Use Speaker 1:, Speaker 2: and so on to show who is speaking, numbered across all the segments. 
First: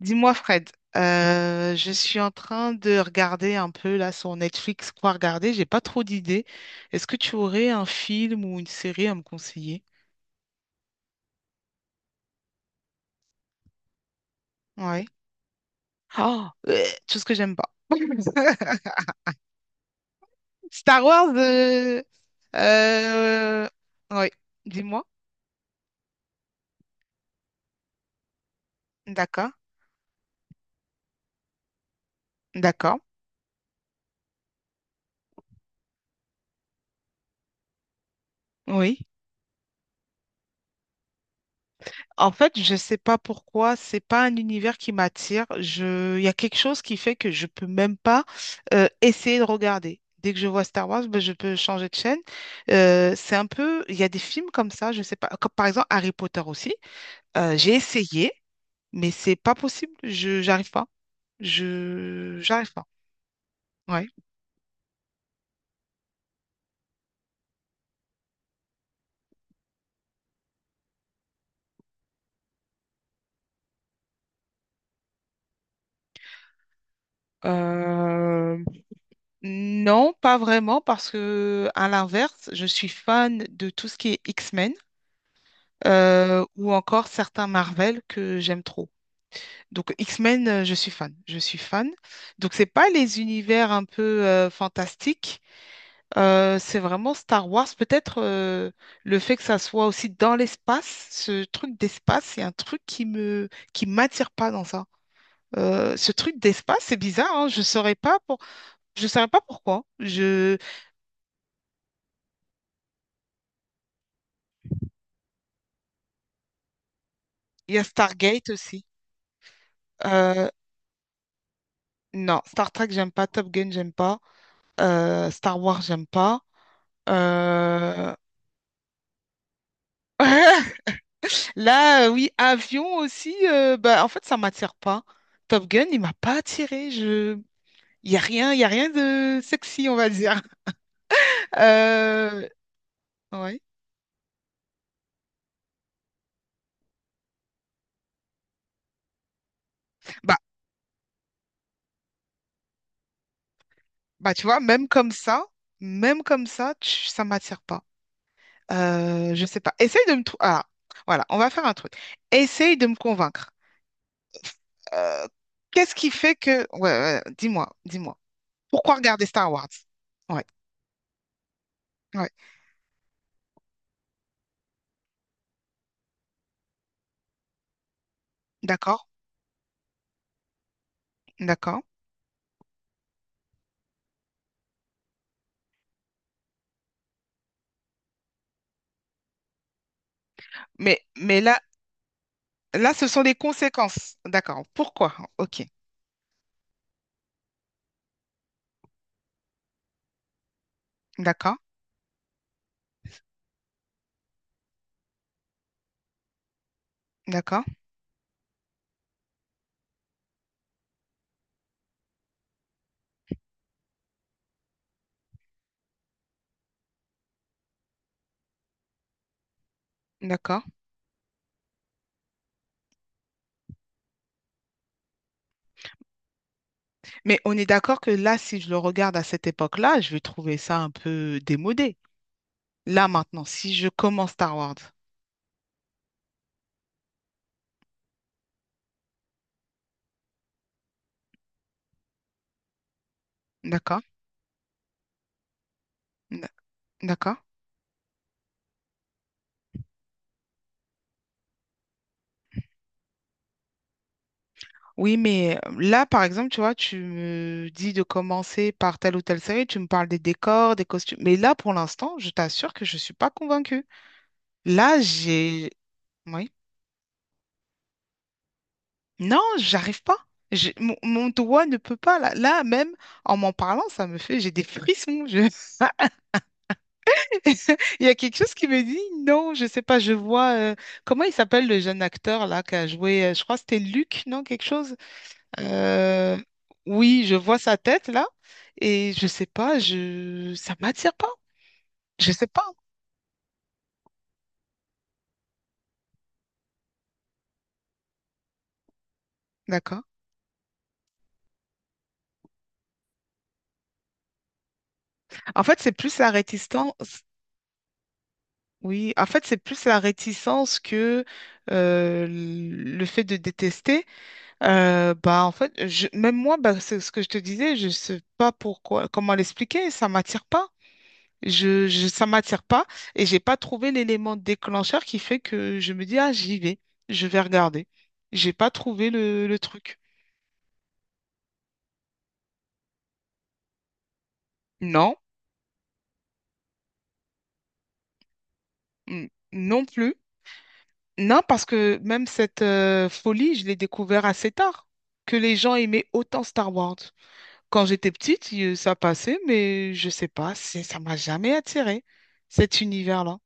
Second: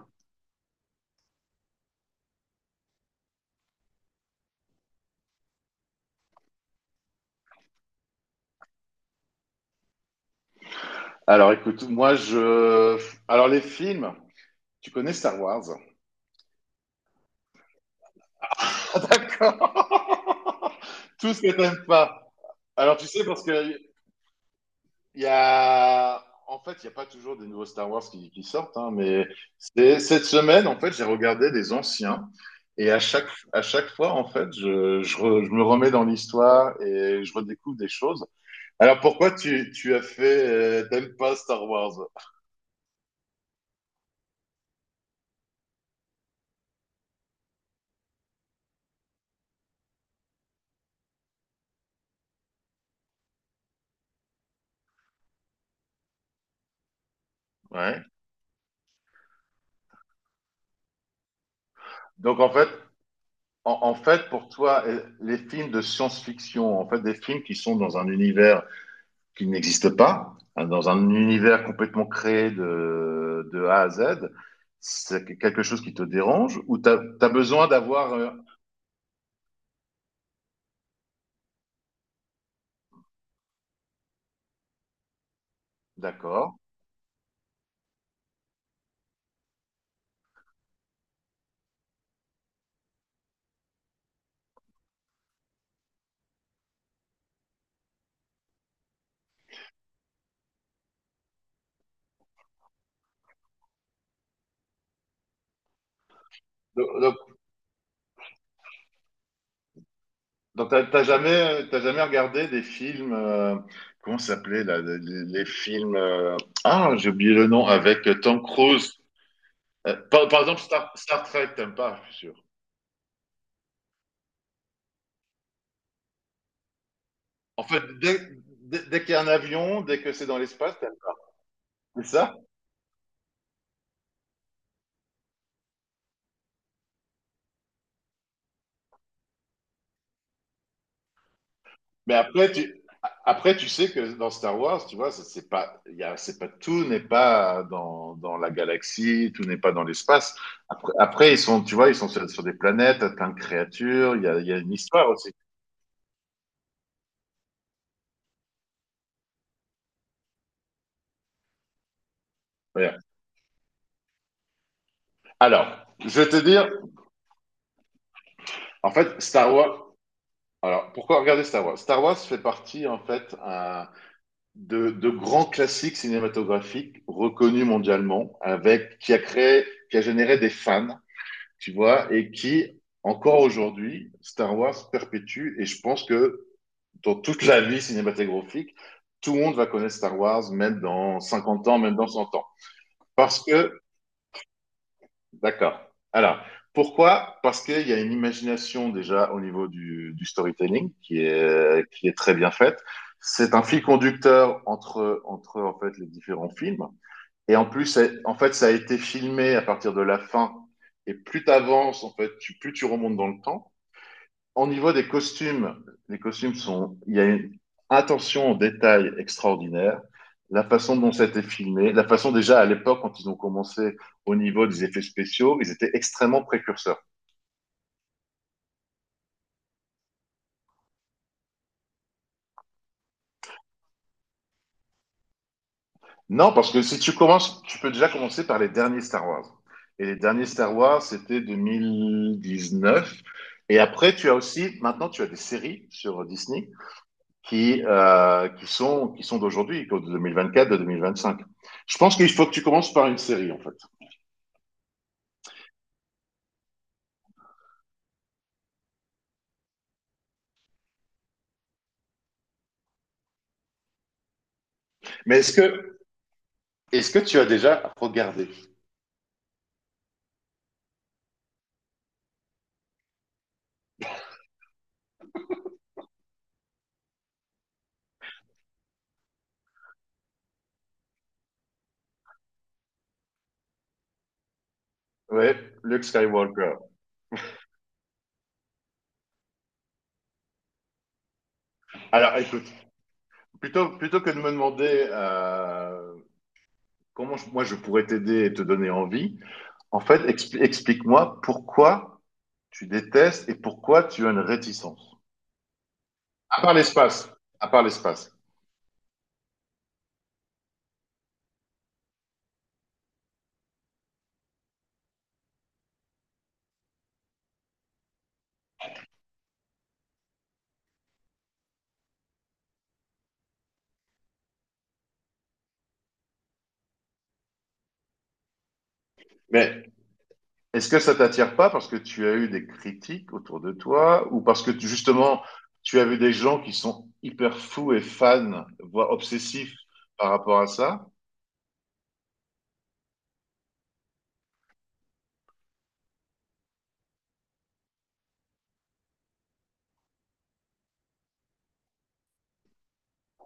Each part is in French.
Speaker 1: Dis-moi, Fred, je suis en train de regarder un peu là sur Netflix quoi regarder. J'ai pas trop d'idées. Est-ce que tu aurais un film ou une série à me conseiller?
Speaker 2: Alors écoute, moi je. Alors les films, tu
Speaker 1: Ouais.
Speaker 2: connais Star Wars?
Speaker 1: Oh, euh, tout ce que j'aime pas.
Speaker 2: Ah, d'accord.
Speaker 1: Star
Speaker 2: Tout
Speaker 1: Wars.
Speaker 2: ce que t'aimes pas. Alors tu sais, parce
Speaker 1: Euh,
Speaker 2: que
Speaker 1: Ouais. Dis-moi.
Speaker 2: il y a. Il n'y a pas toujours des nouveaux Star Wars qui sortent, hein, mais
Speaker 1: D'accord.
Speaker 2: cette semaine, en fait, j'ai regardé des anciens. Et
Speaker 1: D'accord.
Speaker 2: à chaque fois, en fait, je me remets dans l'histoire et je redécouvre des choses. Alors
Speaker 1: Oui.
Speaker 2: pourquoi tu as fait. T'aimes pas Star Wars?
Speaker 1: En fait, je sais pas pourquoi, c'est pas un univers qui m'attire. Il y a quelque chose qui fait que je peux même pas essayer de regarder. Dès que je vois Star Wars, ben, je peux changer de chaîne. C'est un peu, il y a des films comme ça, je sais pas. Comme par exemple Harry Potter aussi. J'ai
Speaker 2: Ouais.
Speaker 1: essayé, mais c'est pas possible. J'arrive pas.
Speaker 2: Donc en fait,
Speaker 1: J'arrive pas.
Speaker 2: En, en
Speaker 1: Ouais.
Speaker 2: fait, pour toi, les films de science-fiction, en fait, des films qui sont dans un univers qui n'existe pas, hein, dans un univers complètement créé de A à Z, c'est quelque chose qui te dérange ou besoin d'avoir...
Speaker 1: Euh, non, pas vraiment, parce que à l'inverse, je suis fan de tout ce qui est X-Men,
Speaker 2: D'accord.
Speaker 1: ou encore certains Marvel que j'aime trop. Donc X-Men, je suis fan, je suis fan. Donc c'est pas les univers un peu fantastiques, c'est vraiment Star Wars. Peut-être le fait que ça soit aussi dans l'espace, ce truc d'espace, c'est un truc qui m'attire pas dans ça. Ce truc d'espace, c'est
Speaker 2: Donc,
Speaker 1: bizarre, hein, je saurais pas pourquoi. Je...
Speaker 2: donc, t'as jamais, t'as jamais regardé des films... comment ça s'appelait là, les films... ah, j'ai oublié le nom,
Speaker 1: Il y a
Speaker 2: avec Tom
Speaker 1: Stargate aussi.
Speaker 2: Cruise. Par
Speaker 1: Euh,
Speaker 2: exemple, Star Trek, t'aimes pas, je suis sûr.
Speaker 1: non, Star Trek, j'aime pas. Top Gun, j'aime pas, Star Wars, j'aime pas.
Speaker 2: En fait,
Speaker 1: Euh,
Speaker 2: dès, dès, Dès qu'il y a un avion, dès que c'est dans l'espace,
Speaker 1: Là,
Speaker 2: c'est
Speaker 1: oui,
Speaker 2: ça.
Speaker 1: avion aussi, bah, en fait, ça m'attire pas. Top Gun, il m'a pas attiré. Je... Il y a rien, il y a rien de sexy, on va dire.
Speaker 2: Mais
Speaker 1: Euh,
Speaker 2: après,
Speaker 1: ouais.
Speaker 2: tu sais que dans Star Wars, tu vois, c'est pas, il y a- c'est pas, tout n'est pas dans la galaxie, tout n'est pas dans l'espace.
Speaker 1: Bah,
Speaker 2: Après, tu vois, ils sont sur des planètes, plein de créatures,
Speaker 1: bah, tu
Speaker 2: il y a
Speaker 1: vois,
Speaker 2: une
Speaker 1: même
Speaker 2: histoire
Speaker 1: comme
Speaker 2: aussi.
Speaker 1: ça, ça m'attire pas. Je sais pas. Essaye de me trouver. Ah, voilà, on va faire un truc. Essaye de me
Speaker 2: Voilà.
Speaker 1: convaincre. Euh,
Speaker 2: Alors,
Speaker 1: qu'est-ce qui
Speaker 2: je vais
Speaker 1: fait
Speaker 2: te
Speaker 1: que...
Speaker 2: dire,
Speaker 1: Ouais, ouais, dis-moi, dis-moi.
Speaker 2: en
Speaker 1: Pourquoi
Speaker 2: fait,
Speaker 1: regarder Star
Speaker 2: Star
Speaker 1: Wars?
Speaker 2: Wars,
Speaker 1: Ouais,
Speaker 2: alors, pourquoi regarder Star Wars? Star Wars
Speaker 1: ouais.
Speaker 2: fait partie, en fait, de grands classiques cinématographiques reconnus mondialement, avec
Speaker 1: D'accord,
Speaker 2: qui a créé, qui a généré des fans, tu
Speaker 1: d'accord.
Speaker 2: vois, et qui encore aujourd'hui, Star Wars perpétue. Et je pense que dans toute la vie cinématographique, tout le monde va connaître Star Wars, même
Speaker 1: Mais,
Speaker 2: dans
Speaker 1: mais là,
Speaker 2: 50 ans, même dans 100 ans,
Speaker 1: là, ce sont des
Speaker 2: parce que,
Speaker 1: conséquences. D'accord. Pourquoi? Ok.
Speaker 2: d'accord. Alors, pourquoi? Parce qu'il y a une imagination déjà au niveau du storytelling
Speaker 1: D'accord.
Speaker 2: qui est très bien faite. C'est un fil conducteur entre en fait les différents films. Et en
Speaker 1: D'accord.
Speaker 2: plus, en fait, ça a été filmé à partir de la fin. Et plus tu avances, en fait, plus tu remontes dans le temps. Au niveau des costumes, il y a une attention au détail extraordinaire.
Speaker 1: D'accord.
Speaker 2: La façon dont ça a été filmé, la façon déjà à l'époque, quand ils ont commencé au niveau des effets spéciaux, ils étaient extrêmement précurseurs.
Speaker 1: Mais on est d'accord que là, si je le regarde à cette époque-là, je vais trouver ça un peu démodé. Là, maintenant, si je commence Star Wars.
Speaker 2: Non, parce que si tu commences, tu peux déjà commencer par les derniers Star Wars. Et les derniers Star Wars, c'était 2019. Et
Speaker 1: D'accord.
Speaker 2: après, tu as aussi, maintenant, tu as des séries sur
Speaker 1: N-
Speaker 2: Disney
Speaker 1: D'accord.
Speaker 2: qui, qui sont d'aujourd'hui, de 2024, de 2025. Je pense qu'il faut que tu commences par une série, en fait.
Speaker 1: Oui, mais là, par exemple, tu vois, tu me dis de commencer par telle ou telle série, tu me parles des décors, des costumes. Mais là, pour l'instant, je t'assure que je ne suis pas convaincue. Là,
Speaker 2: Mais
Speaker 1: j'ai... Oui.
Speaker 2: est-ce que tu as déjà regardé
Speaker 1: Non, j'arrive pas. Mon doigt ne peut pas. Là, même en m'en parlant, ça me fait... J'ai des frissons. Il y a quelque chose qui me dit non, je sais pas, Comment il s'appelle le jeune acteur là qui a joué... Je crois que c'était Luc, non? Quelque chose.
Speaker 2: ouais, Luke
Speaker 1: Euh,
Speaker 2: Skywalker.
Speaker 1: Oui, je vois sa tête là. Et je sais pas, je... ça m'attire pas. Je
Speaker 2: Alors,
Speaker 1: sais pas.
Speaker 2: écoute, plutôt que de me demander moi je pourrais t'aider et te donner envie, en
Speaker 1: D'accord.
Speaker 2: fait, explique-moi pourquoi tu détestes et pourquoi tu as une réticence.
Speaker 1: En fait, c'est plus la
Speaker 2: À part
Speaker 1: réticence.
Speaker 2: l'espace. À part l'espace.
Speaker 1: Oui, en fait, c'est plus la réticence que le fait de détester. Bah, en fait, même moi, bah, c'est ce que je te disais, je sais pas pourquoi, comment l'expliquer, ça m'attire pas. Ça m'attire pas et j'ai pas trouvé l'élément déclencheur qui fait que je me dis, ah, j'y vais, je vais regarder. J'ai pas trouvé le
Speaker 2: Mais
Speaker 1: truc.
Speaker 2: est-ce que ça t'attire pas parce que tu as eu des critiques autour de toi ou parce que
Speaker 1: Non,
Speaker 2: justement tu as vu des gens qui sont hyper fous et fans, voire obsessifs
Speaker 1: non plus.
Speaker 2: par rapport à ça?
Speaker 1: Non, parce que même cette folie, je l'ai découvert assez tard, que les gens aimaient autant Star Wars. Quand j'étais petite, ça passait, mais je sais pas, ça m'a jamais attiré, cet univers-là.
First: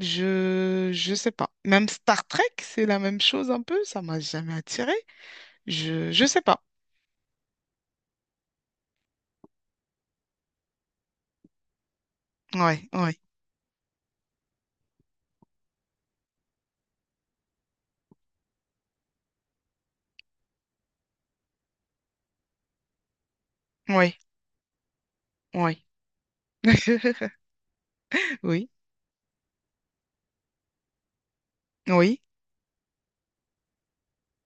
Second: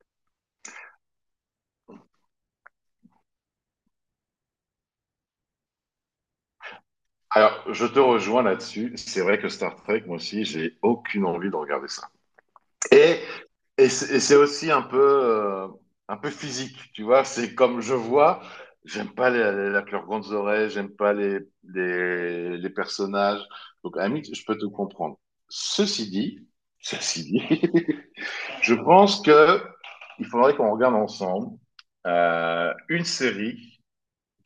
Speaker 1: Je sais pas. Même Star Trek, c'est la même chose un peu, ça m'a jamais attiré. Je sais pas.
Speaker 2: Alors, je te rejoins là-dessus. C'est vrai que Star Trek, moi aussi, j'ai aucune envie de regarder ça.
Speaker 1: Ouais, ouais,
Speaker 2: Et, et c'est aussi un peu physique, tu vois. C'est comme je vois, j'aime pas les, les- la leurs grandes oreilles, j'aime pas les personnages. Donc, à la
Speaker 1: ouais,
Speaker 2: limite, je peux te comprendre.
Speaker 1: ouais.
Speaker 2: Ceci dit, ceci dit,
Speaker 1: Oui,
Speaker 2: je pense que il faudrait qu'on regarde ensemble
Speaker 1: oui,
Speaker 2: une série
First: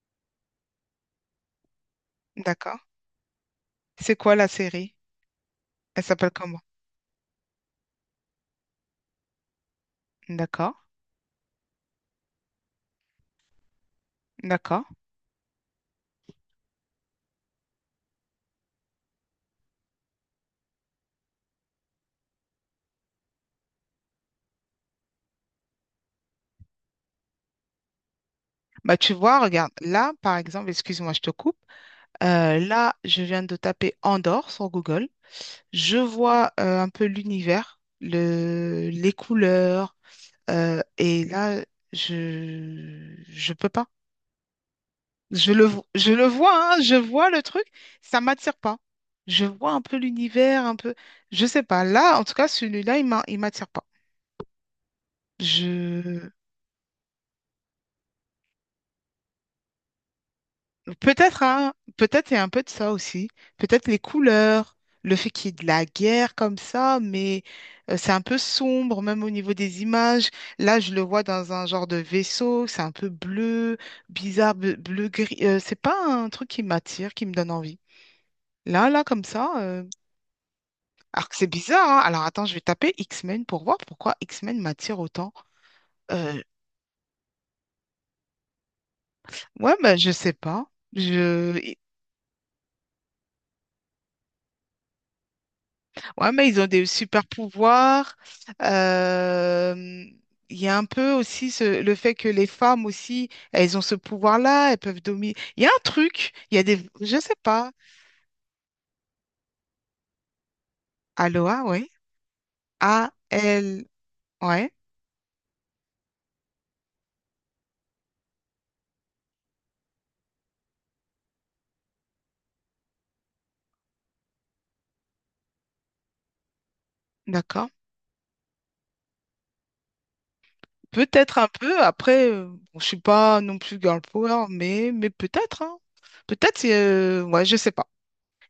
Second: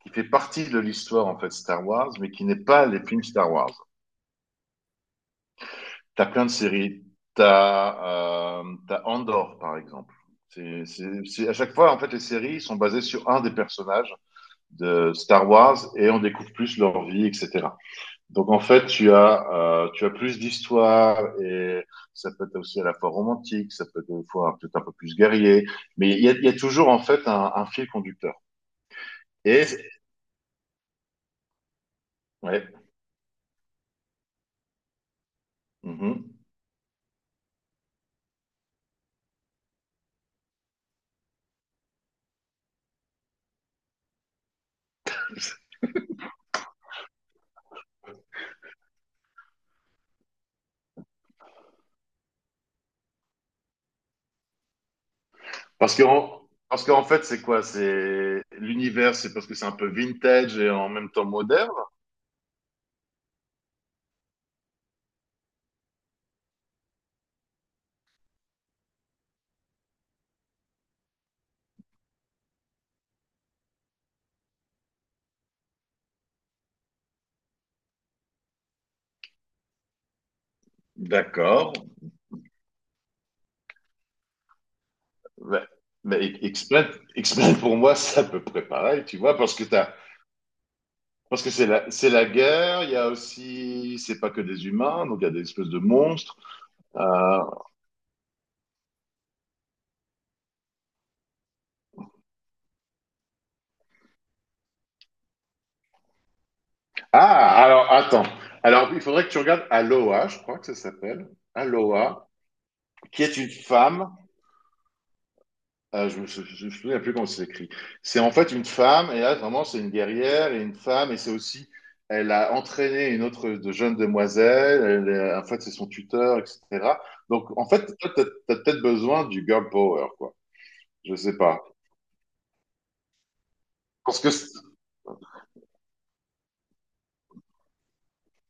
Speaker 2: qui fait partie de l'histoire, en fait, Star Wars, mais qui n'est
Speaker 1: d'accord.
Speaker 2: pas les films Star Wars.
Speaker 1: C'est quoi la série? Elle
Speaker 2: T'as
Speaker 1: s'appelle
Speaker 2: plein de
Speaker 1: comment?
Speaker 2: séries. T'as Andor, par exemple.
Speaker 1: D'accord,
Speaker 2: À chaque fois, en fait, les séries sont basées sur un des personnages
Speaker 1: d'accord.
Speaker 2: de Star Wars et on découvre plus leur vie, etc. Donc, en fait, tu as plus d'histoires et ça peut être aussi à la fois romantique, ça peut être des fois peut-être un peu plus guerrier, mais il y a toujours, en fait, un fil conducteur.
Speaker 1: Bah tu vois,
Speaker 2: Et,
Speaker 1: regarde, là, par exemple, excuse-moi, je te coupe.
Speaker 2: ouais,
Speaker 1: Là, je viens de taper Andorre sur Google. Je
Speaker 2: mhm.
Speaker 1: vois un peu l'univers, les couleurs, et là, je peux pas. Je le vois, hein, je vois le truc, ça m'attire pas. Je vois un peu l'univers, un peu, je sais pas. Là, en tout cas, celui-là, il m'attire pas.
Speaker 2: Parce
Speaker 1: Je
Speaker 2: parce qu'en fait, c'est quoi? C'est l'univers, c'est parce que c'est un peu vintage et en même temps
Speaker 1: Peut-être,
Speaker 2: moderne.
Speaker 1: hein, peut-être il y a un peu de ça aussi. Peut-être les couleurs, le fait qu'il y ait de la guerre comme ça, mais c'est un peu sombre, même au niveau des images. Là, je le vois dans un genre de vaisseau, c'est un peu bleu, bizarre, bleu, bleu gris. C'est pas un truc qui m'attire, qui me donne envie. Là, comme ça, alors que c'est
Speaker 2: D'accord.
Speaker 1: bizarre, hein. Alors attends, je vais taper X-Men pour voir pourquoi X-Men m'attire autant.
Speaker 2: Ouais. Mais
Speaker 1: Euh,
Speaker 2: explain, explain pour moi, c'est à peu près pareil, tu vois, parce que
Speaker 1: Ouais, bah, je sais pas.
Speaker 2: parce que c'est
Speaker 1: Je...
Speaker 2: c'est la guerre. Il y a aussi, c'est pas que des humains, donc il y a des espèces de
Speaker 1: Ouais,
Speaker 2: monstres.
Speaker 1: mais ils ont des super
Speaker 2: Euh,
Speaker 1: pouvoirs. Euh, Il y a un peu aussi le fait que les femmes aussi, elles ont ce pouvoir-là, elles peuvent dominer. Il y a un truc, il y a des... Je sais
Speaker 2: Ah,
Speaker 1: pas.
Speaker 2: alors attends. Alors il faudrait que tu regardes Aloha, je crois que ça s'appelle
Speaker 1: Aloha, ouais.
Speaker 2: Aloha,
Speaker 1: A,
Speaker 2: qui est une
Speaker 1: L,
Speaker 2: femme.
Speaker 1: ouais,
Speaker 2: Ah, je me souviens plus comment c'est écrit. C'est en fait une femme, et là, vraiment, c'est une guerrière et une femme, et c'est aussi, elle a entraîné une autre de jeune demoiselle, en fait, c'est son tuteur, etc. Donc,
Speaker 1: d'accord.
Speaker 2: en fait, toi, t'as peut-être besoin du girl power, quoi. Je sais
Speaker 1: Peut-être un
Speaker 2: pas.
Speaker 1: peu, après, bon, je suis pas non plus girl
Speaker 2: Parce que,
Speaker 1: power,
Speaker 2: c'est-
Speaker 1: mais peut-être, hein. Peut-être, ouais, je sais pas.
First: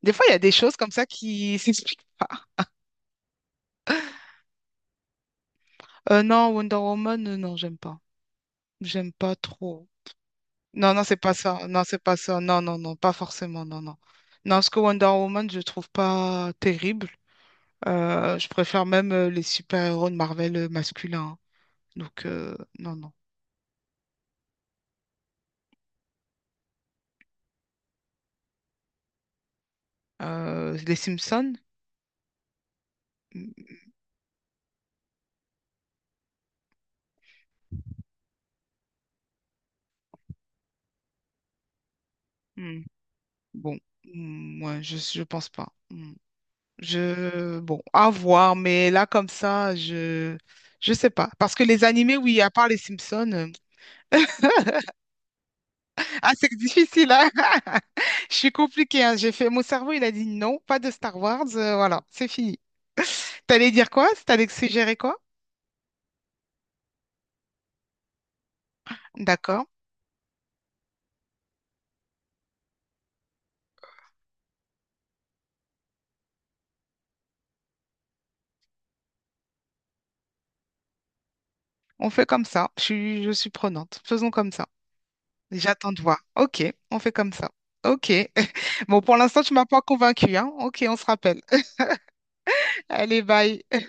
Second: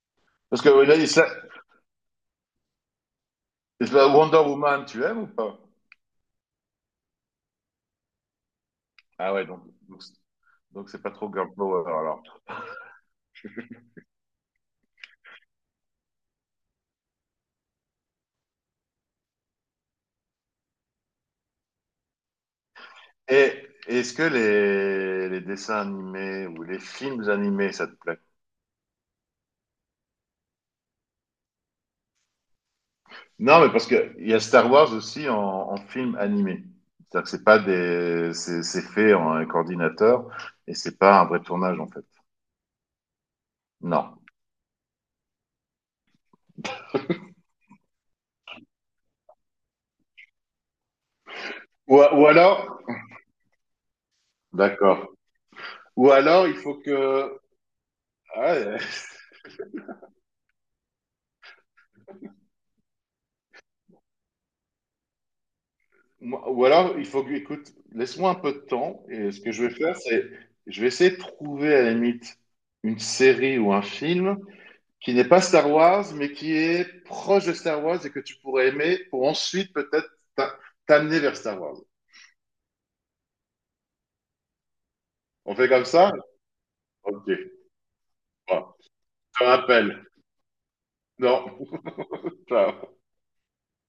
Speaker 1: Des fois, il y a des
Speaker 2: parce que
Speaker 1: choses
Speaker 2: ouais,
Speaker 1: comme
Speaker 2: là,
Speaker 1: ça qui s'expliquent pas.
Speaker 2: la Wonder Woman, tu aimes ou pas?
Speaker 1: Non, Wonder Woman, non, j'aime pas. J'aime
Speaker 2: Ah
Speaker 1: pas
Speaker 2: ouais,
Speaker 1: trop.
Speaker 2: donc, c'est- donc
Speaker 1: Non,
Speaker 2: c'est
Speaker 1: non,
Speaker 2: pas
Speaker 1: c'est
Speaker 2: trop
Speaker 1: pas
Speaker 2: girl
Speaker 1: ça. Non,
Speaker 2: power,
Speaker 1: c'est pas
Speaker 2: alors.
Speaker 1: ça. Non, non, non, pas forcément. Non, non. Non, parce que Wonder Woman, je trouve pas terrible. Je préfère même les super-héros de Marvel masculins, hein. Donc, non, non.
Speaker 2: Et est-ce que les dessins animés ou les films animés, ça te plaît?
Speaker 1: Les Simpsons?
Speaker 2: Non,
Speaker 1: Hmm,
Speaker 2: mais parce que il y a Star Wars aussi en film animé. C'est-à-dire que c'est pas des, c'est fait en un coordinateur et c'est pas un vrai tournage en fait.
Speaker 1: hmm, Bon,
Speaker 2: Non.
Speaker 1: Hmm, ouais, je pense pas. Hmm. Je, bon, à voir, mais là, comme ça, je sais pas. Parce que les
Speaker 2: Ou,
Speaker 1: animés,
Speaker 2: ou
Speaker 1: oui, à part les
Speaker 2: alors,
Speaker 1: Simpsons,
Speaker 2: d'accord. Ou
Speaker 1: Ah,
Speaker 2: alors
Speaker 1: c'est
Speaker 2: il faut
Speaker 1: difficile, hein? Je suis
Speaker 2: ah, ouais.
Speaker 1: compliquée, hein. J'ai fait... Mon cerveau, il a dit non, pas de Star Wars, voilà, c'est fini. T'allais dire quoi? T'allais suggérer quoi?
Speaker 2: Moi- ou alors il faut que, Écoute, laisse-moi un peu de temps et ce que je
Speaker 1: D'accord.
Speaker 2: vais faire, c'est, je vais essayer de trouver à la limite une série ou un film qui n'est pas Star Wars mais qui est proche de Star Wars et que tu pourrais aimer pour ensuite peut-être t'a- t'amener vers Star Wars.
Speaker 1: On fait comme ça. Je suis prenante. Faisons comme ça.
Speaker 2: On fait comme
Speaker 1: J'attends de
Speaker 2: ça?
Speaker 1: voir. OK, on fait
Speaker 2: Ok.
Speaker 1: comme ça. OK.
Speaker 2: Bon, je
Speaker 1: Bon, pour l'instant,
Speaker 2: te
Speaker 1: tu m'as pas
Speaker 2: rappelle.
Speaker 1: convaincue, hein? OK, on se
Speaker 2: Non,
Speaker 1: rappelle.
Speaker 2: ciao.
Speaker 1: Allez, bye.